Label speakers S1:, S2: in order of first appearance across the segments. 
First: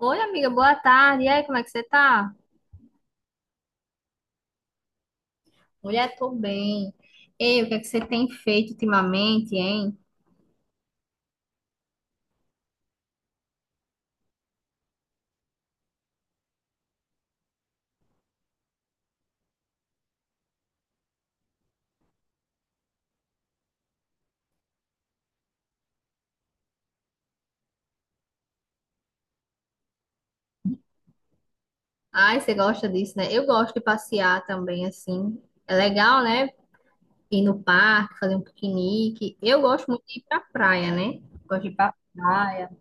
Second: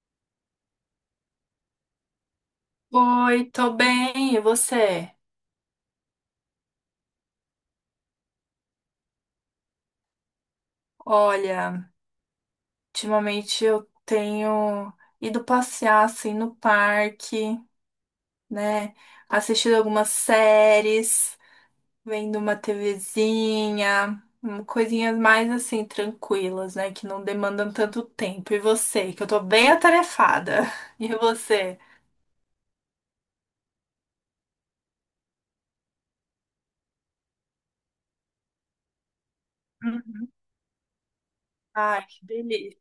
S1: Oi, amiga, boa tarde. E aí, como é que você tá?
S2: Oi, tô bem, e você?
S1: Mulher, tô bem. Ei, o que é que você tem feito ultimamente, hein?
S2: Olha, ultimamente eu tenho ido passear assim no parque, né? Assistido algumas séries, vendo uma TVzinha, coisinhas mais assim tranquilas, né? Que não demandam tanto tempo. E você? Que eu tô bem atarefada. E você?
S1: Ai, você gosta disso, né? Eu gosto de passear também, assim. É legal, né? Ir no parque, fazer um piquenique. Eu gosto muito de ir
S2: Hum.
S1: pra praia, né? Gosto de ir pra
S2: Ai, que
S1: praia.
S2: delícia.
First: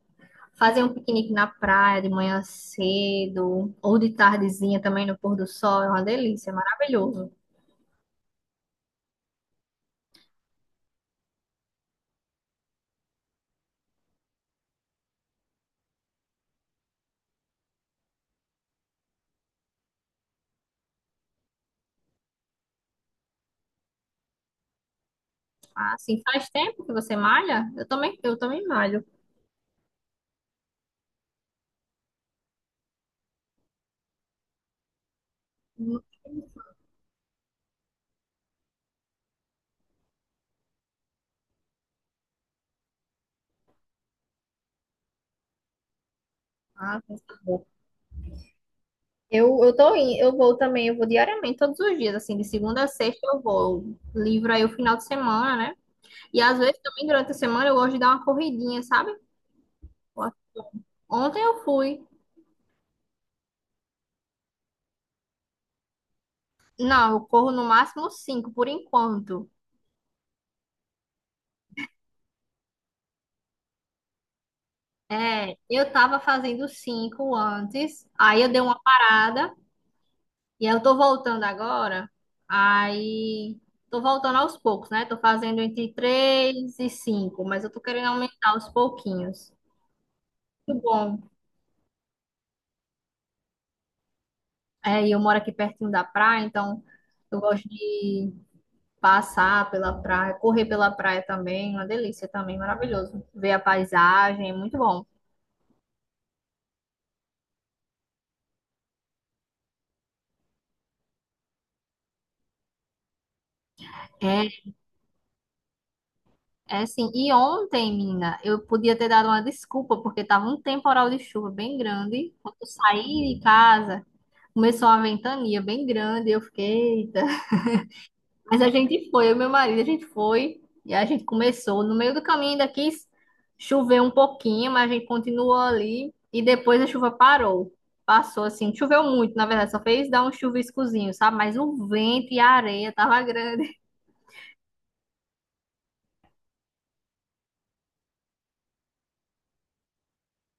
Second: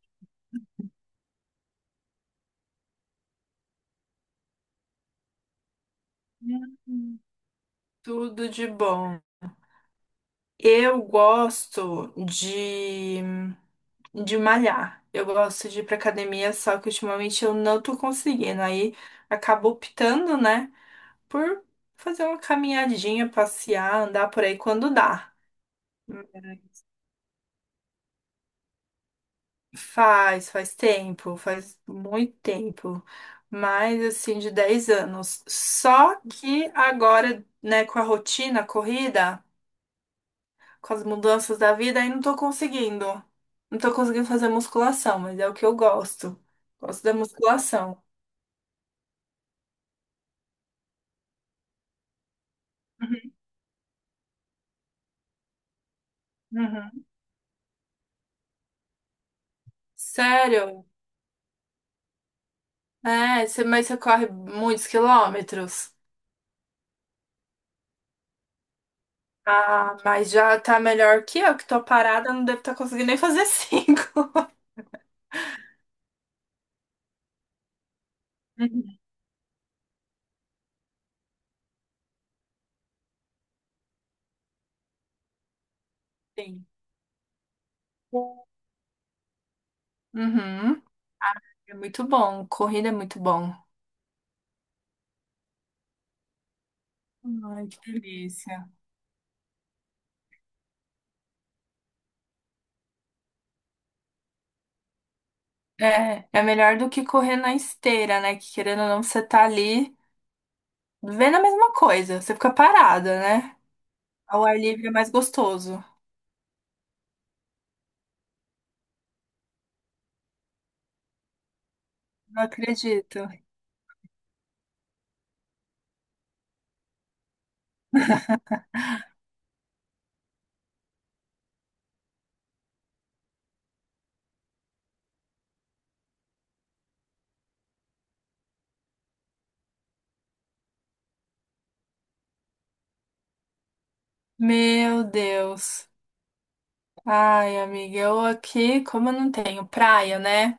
S1: Fazer um piquenique na praia de manhã cedo, ou de tardezinha também no pôr do sol, é uma delícia, é
S2: Hum,
S1: maravilhoso.
S2: Tudo de bom. Eu gosto de malhar. Eu gosto de ir pra academia, só que ultimamente eu não tô conseguindo. Aí acabo optando, né, por fazer uma caminhadinha, passear, andar por aí quando dá.
S1: Ah, assim, faz tempo que você malha? Eu também malho.
S2: Faz tempo, faz muito tempo. Mais assim, de 10 anos. Só que agora, né, com a rotina, a corrida, com as mudanças da vida, aí não tô conseguindo. Não tô conseguindo fazer musculação, mas é o que eu gosto.
S1: Ah.
S2: Gosto da musculação.
S1: Eu vou também, eu vou diariamente, todos os dias, assim, de segunda a sexta eu vou. Livro aí o final de semana, né? E às vezes
S2: Uhum.
S1: também durante a semana eu gosto de dar uma corridinha, sabe?
S2: Sério?
S1: Ontem eu fui.
S2: É, você, mas você corre muitos quilômetros.
S1: Não, eu corro no máximo cinco por enquanto.
S2: Ah, mas já tá melhor que eu, que tô parada, não devo estar conseguindo nem fazer cinco.
S1: É, eu tava fazendo cinco antes, aí eu dei uma
S2: Uhum.
S1: parada e eu tô voltando agora. Aí tô voltando aos poucos, né? Tô fazendo entre
S2: Sim.
S1: três e cinco, mas eu tô querendo aumentar aos pouquinhos. Muito
S2: Uhum.
S1: bom.
S2: É muito bom. Corrida é muito bom.
S1: É, e eu moro aqui pertinho da praia, então eu gosto
S2: Ai, que
S1: de
S2: delícia.
S1: passar pela praia, correr pela praia também, uma delícia também, maravilhoso. Ver a paisagem, é muito bom.
S2: É, é melhor do que correr na esteira, né? Que querendo ou não, você tá ali vendo a mesma coisa. Você fica parada, né? Ao
S1: É,
S2: ar livre é mais gostoso.
S1: é, assim, e ontem, menina, eu podia ter dado uma desculpa, porque tava um temporal de chuva bem grande.
S2: Não
S1: Quando eu
S2: acredito.
S1: saí de casa, começou uma ventania bem grande, eu fiquei, eita. Mas a gente foi, eu e meu marido, a gente foi e a gente começou. No meio do caminho ainda quis chover um pouquinho, mas a gente continuou ali e depois a chuva parou. Passou assim, choveu muito, na verdade, só fez dar um chuviscozinho, sabe? Mas o vento e a areia tava grande.
S2: Meu Deus. Ai, amiga, eu aqui, como eu não tenho praia, né?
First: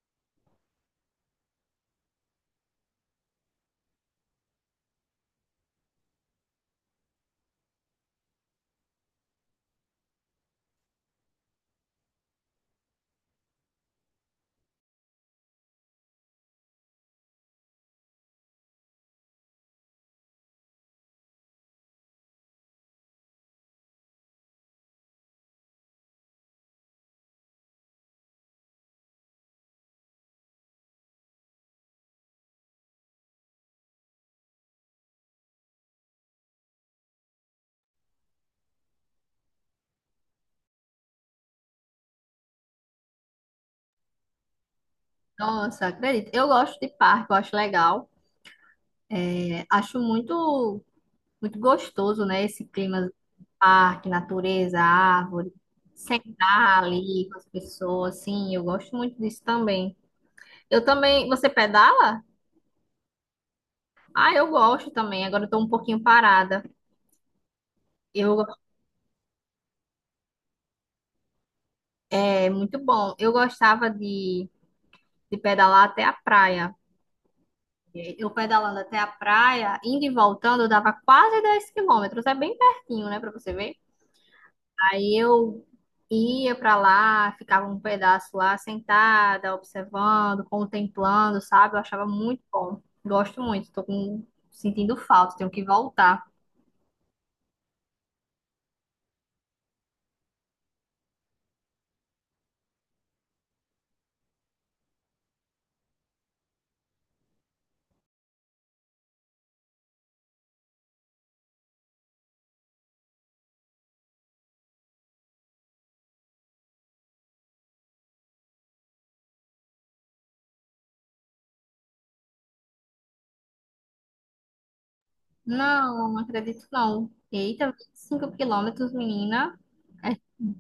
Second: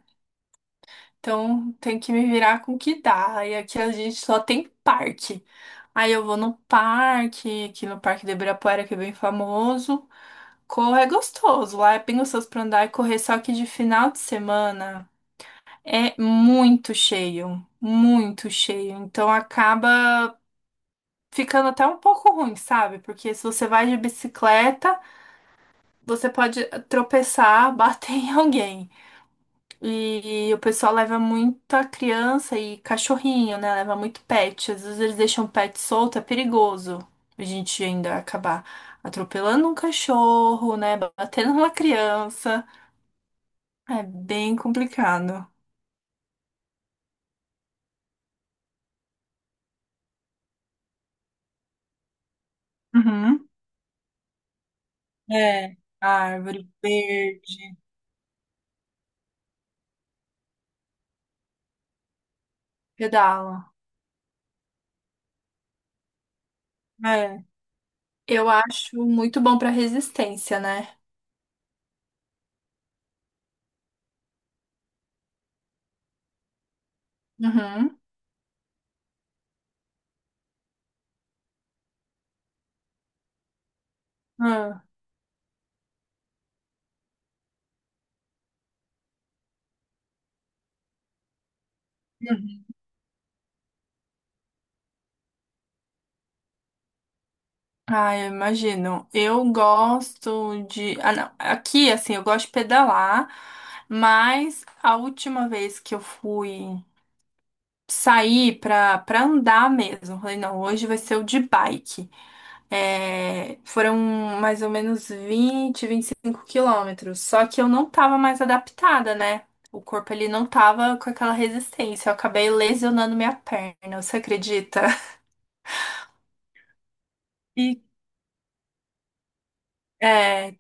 S2: Então tem que me virar com o que dá. E aqui a gente só tem parque. Aí eu vou no parque, aqui no Parque de Ibirapuera, que é bem famoso. Correr é gostoso, lá é bem gostoso pra andar e correr, só que de final de semana é muito cheio, muito cheio. Então acaba ficando até um pouco ruim, sabe? Porque se você vai de bicicleta, você pode tropeçar, bater em alguém. E o pessoal leva muita criança e cachorrinho, né? Leva muito pet. Às vezes eles deixam o pet solto, é perigoso. A gente ainda acabar atropelando um cachorro, né? Batendo uma criança. É bem complicado.
S1: Nossa, acredito. Eu gosto de parque, eu acho legal. É, acho muito, muito gostoso, né? Esse clima,
S2: Uhum.
S1: parque, natureza, árvore.
S2: É, árvore
S1: Sentar ali com as
S2: verde,
S1: pessoas, assim, eu gosto muito disso também. Eu também. Você pedala?
S2: pedala.
S1: Ah, eu gosto também. Agora eu tô um pouquinho parada.
S2: É.
S1: Eu,
S2: Eu acho muito bom pra resistência, né?
S1: é muito bom. Eu gostava de pedalar até a praia.
S2: Uhum.
S1: Eu pedalando até a praia, indo e voltando, dava quase 10 quilômetros. É bem pertinho, né, pra você ver.
S2: Ah.
S1: Aí eu ia pra lá, ficava um pedaço lá, sentada, observando, contemplando, sabe? Eu achava muito bom. Gosto muito. Tô com, sentindo falta, tenho que voltar.
S2: Ah, eu imagino. Eu gosto de. Ah, não. Aqui, assim, eu gosto de pedalar, mas a última vez que eu fui sair pra andar mesmo, eu falei, não, hoje vai ser o de bike. É, foram mais ou menos 20, 25 quilômetros. Só que eu não tava mais adaptada, né? O corpo ele não tava com aquela resistência. Eu acabei lesionando minha perna, você acredita?
S1: Não, não acredito não. Eita, vinte
S2: E.
S1: e cinco quilômetros, menina. É.
S2: É,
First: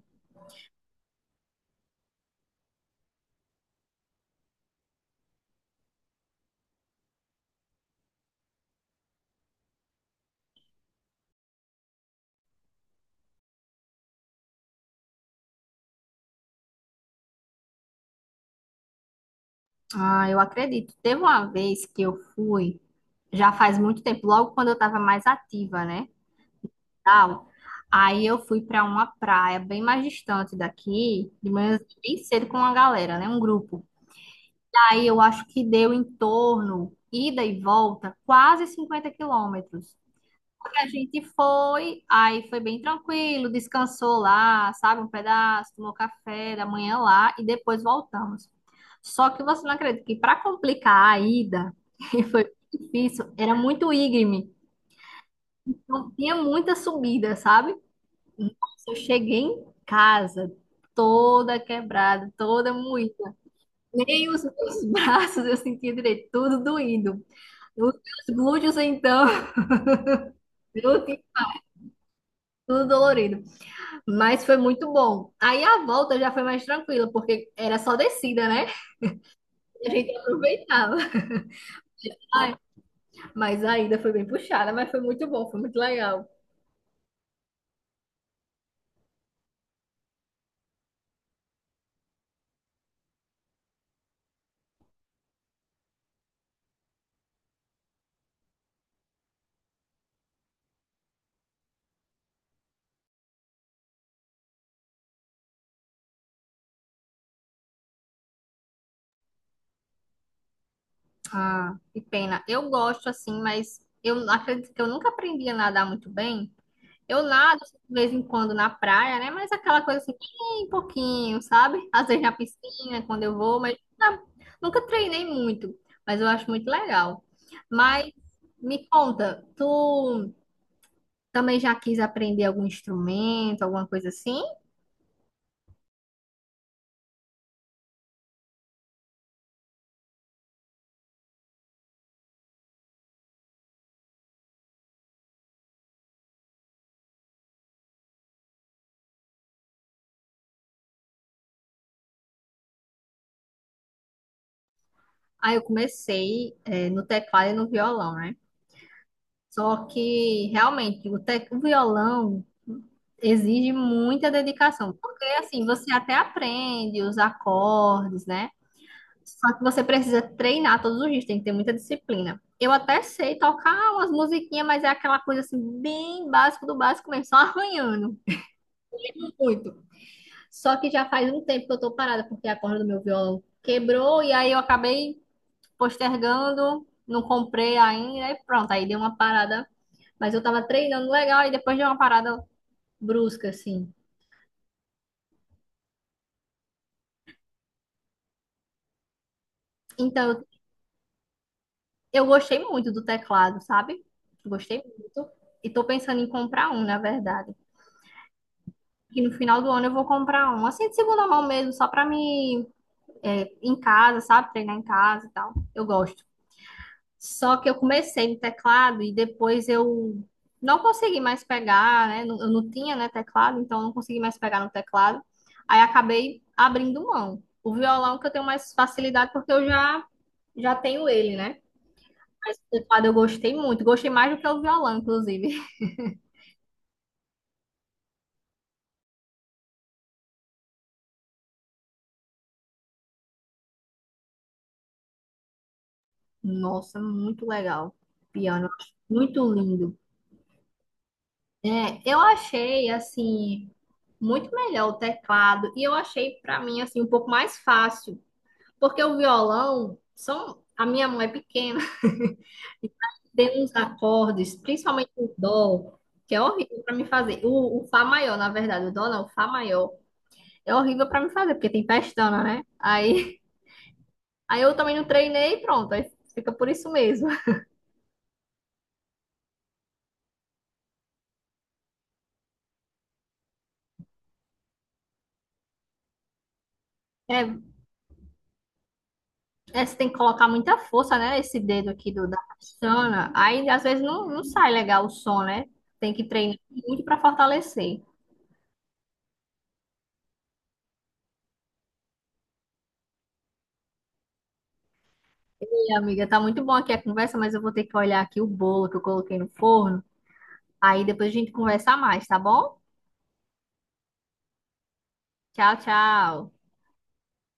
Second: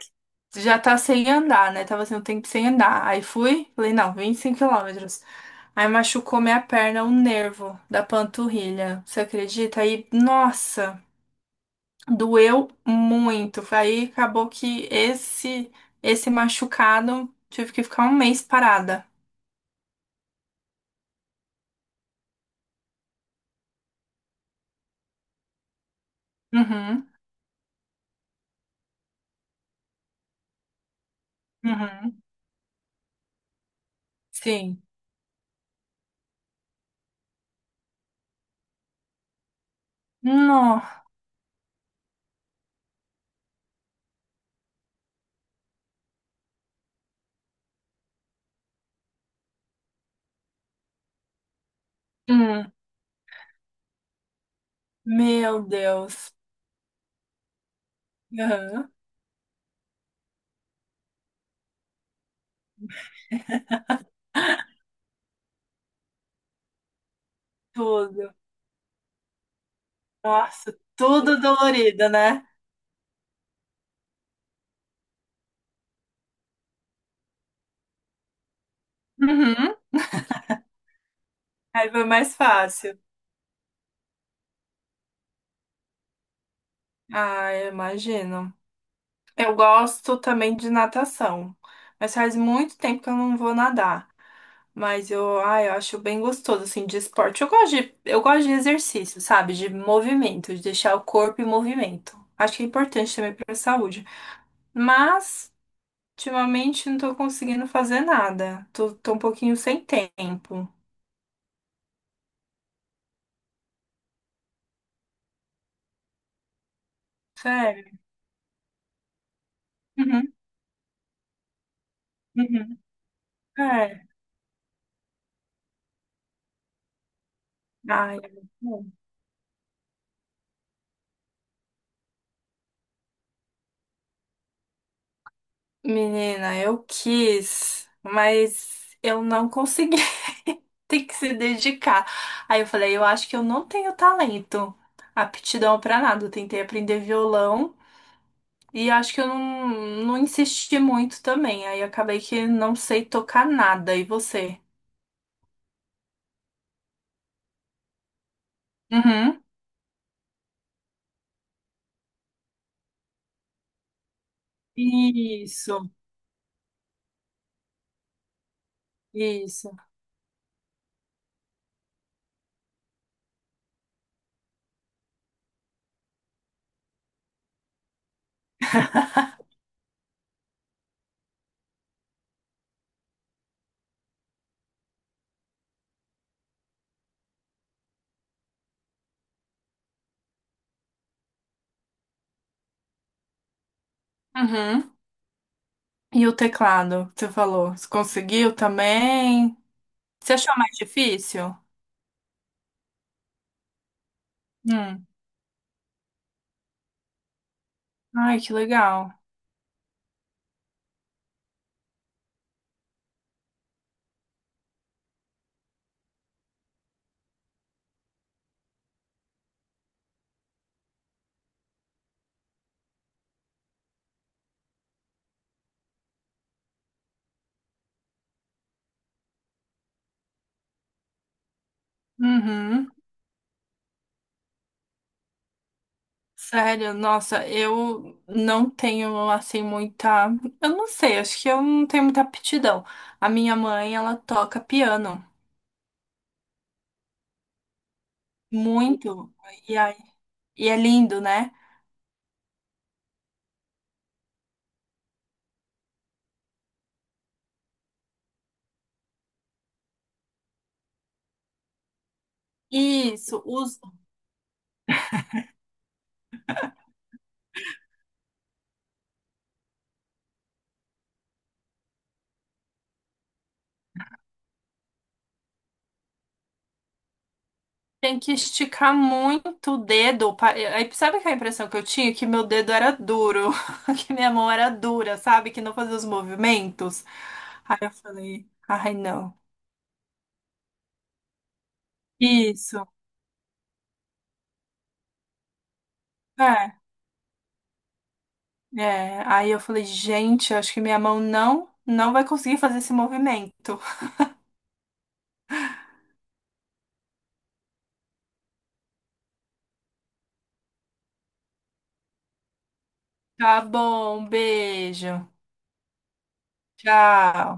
S2: já tá sem andar, né? Tava assim, um tempo sem andar. Aí fui, falei, não, 25 quilômetros. Aí machucou minha perna, um nervo da panturrilha. Você acredita? Aí, nossa, doeu muito. Aí acabou que esse machucado tive que ficar 1 mês parada.
S1: Ah, eu acredito. Teve uma vez que eu fui, já faz muito tempo, logo quando eu estava mais ativa, né?
S2: Uhum,
S1: Tal. Aí eu fui para uma praia bem mais distante daqui, de manhã bem
S2: uhum,
S1: cedo com uma galera, né? Um grupo.
S2: sim.
S1: Aí eu acho que deu em torno, ida e volta, quase 50 quilômetros.
S2: No,
S1: A gente foi, aí foi bem tranquilo, descansou lá, sabe, um pedaço, tomou café da manhã lá e depois voltamos. Só que você não acredita que para complicar a ida, que foi
S2: hum,
S1: difícil, era muito íngreme,
S2: meu
S1: não
S2: Deus.
S1: tinha muita subida, sabe? Nossa,
S2: Uhum,
S1: eu cheguei em casa toda quebrada, toda moída. Nem os meus braços eu sentia direito, tudo doído. Os
S2: tudo.
S1: meus glúteos, então,
S2: Nossa,
S1: eu tinha
S2: tudo dolorido, né?
S1: tudo dolorido. Mas foi muito bom. Aí a volta já foi mais tranquila, porque era só descida, né?
S2: Uhum.
S1: A gente aproveitava.
S2: Aí foi mais
S1: Ai,
S2: fácil.
S1: mas a ida foi bem puxada, mas foi muito bom, foi muito legal.
S2: Ah, eu imagino. Eu gosto também de natação, mas faz muito tempo que eu não vou nadar. Mas eu, ah, eu acho bem gostoso assim de esporte. Eu gosto de exercício, sabe? De movimento, de deixar o corpo em movimento. Acho que é importante também para a saúde. Mas ultimamente não tô conseguindo fazer nada. Tô um pouquinho sem tempo.
S1: Ah, que pena. Eu gosto assim, mas eu acredito que eu nunca aprendi a nadar muito bem. Eu nado assim, de
S2: Sério.
S1: vez em quando na praia, né? Mas aquela coisa assim,
S2: Uhum,
S1: bem pouquinho, sabe? Às vezes na
S2: uhum.
S1: piscina, quando eu vou, mas
S2: É.
S1: nunca nunca treinei muito. Mas eu acho muito legal. Mas
S2: Ai, é.
S1: me conta, tu. Também já quis aprender algum instrumento, alguma coisa assim.
S2: Menina, eu quis, mas eu não consegui. Tem que se dedicar. Aí eu falei, eu acho que eu não tenho talento, aptidão pra nada. Eu tentei aprender violão e acho que eu não, não insisti muito também. Aí acabei que não sei tocar nada. E você?
S1: Aí eu comecei, é, no teclado e no violão, né?
S2: Uhum.
S1: Só que realmente o violão exige muita dedicação, porque assim
S2: Isso,
S1: você até aprende os acordes, né? Só que
S2: isso.
S1: você precisa treinar todos os dias, tem que ter muita disciplina. Eu até sei tocar umas musiquinhas, mas é aquela coisa assim, bem básico do básico mesmo, só arranhando muito. Só que já faz um tempo que eu tô parada, porque a corda do meu violão quebrou e aí eu acabei postergando, não comprei ainda e pronto, aí deu uma parada. Mas eu tava treinando legal e depois deu uma parada brusca, assim.
S2: Uhum. E o teclado que você falou? Você conseguiu também?
S1: Então,
S2: Você
S1: eu
S2: achou mais difícil?
S1: eu gostei muito do teclado, sabe? Gostei
S2: Hum.
S1: muito. E tô pensando em comprar um, na verdade.
S2: Ai, que legal.
S1: E no final do ano eu vou comprar um, assim, de segunda mão mesmo, só pra me, é, em casa, sabe? Treinar em casa e tal. Eu gosto. Só que eu comecei no teclado e depois eu não consegui mais pegar, né? Eu não tinha, né, teclado, então eu não consegui mais pegar no teclado. Aí acabei abrindo mão. O violão que eu tenho mais facilidade porque eu já tenho ele, né? Mas o
S2: Uhum.
S1: teclado eu gostei muito, gostei mais do que o violão, inclusive.
S2: Sério, nossa, eu não tenho assim muita. Eu não sei, acho que eu não tenho muita aptidão. A minha mãe, ela toca piano
S1: Nossa, muito legal. Piano,
S2: muito,
S1: muito
S2: e, aí-
S1: lindo.
S2: e é lindo, né?
S1: É, eu achei assim muito melhor o teclado e eu achei pra mim assim um pouco mais fácil. Porque o violão são. A minha mão é pequena, e
S2: Isso,
S1: tem uns
S2: os...
S1: acordes, principalmente o dó, que é horrível para me fazer. O fá maior, na verdade, o dó não, o fá maior é horrível para me fazer, porque tem pestana, né? Aí, aí eu também não treinei e pronto, aí fica por isso mesmo.
S2: tem que esticar muito o dedo. Pa- Aí sabe que a impressão que eu tinha? Que meu dedo era duro, que minha mão era dura, sabe? Que não fazia os movimentos.
S1: É,
S2: Aí eu falei, ai não.
S1: você tem que colocar muita força, né? Esse dedo aqui do, da
S2: Isso.
S1: pestana. Aí às vezes não, não sai legal o som, né? Tem que treinar
S2: é.
S1: muito para fortalecer.
S2: É, aí eu falei, gente, eu acho que minha mão não, não vai conseguir fazer esse movimento.
S1: E, amiga, tá muito bom aqui a conversa, mas eu vou ter que olhar aqui o bolo que eu coloquei no forno. Aí depois a gente conversa mais, tá bom?
S2: Tá bom, beijo.
S1: Tchau, tchau.
S2: Tchau.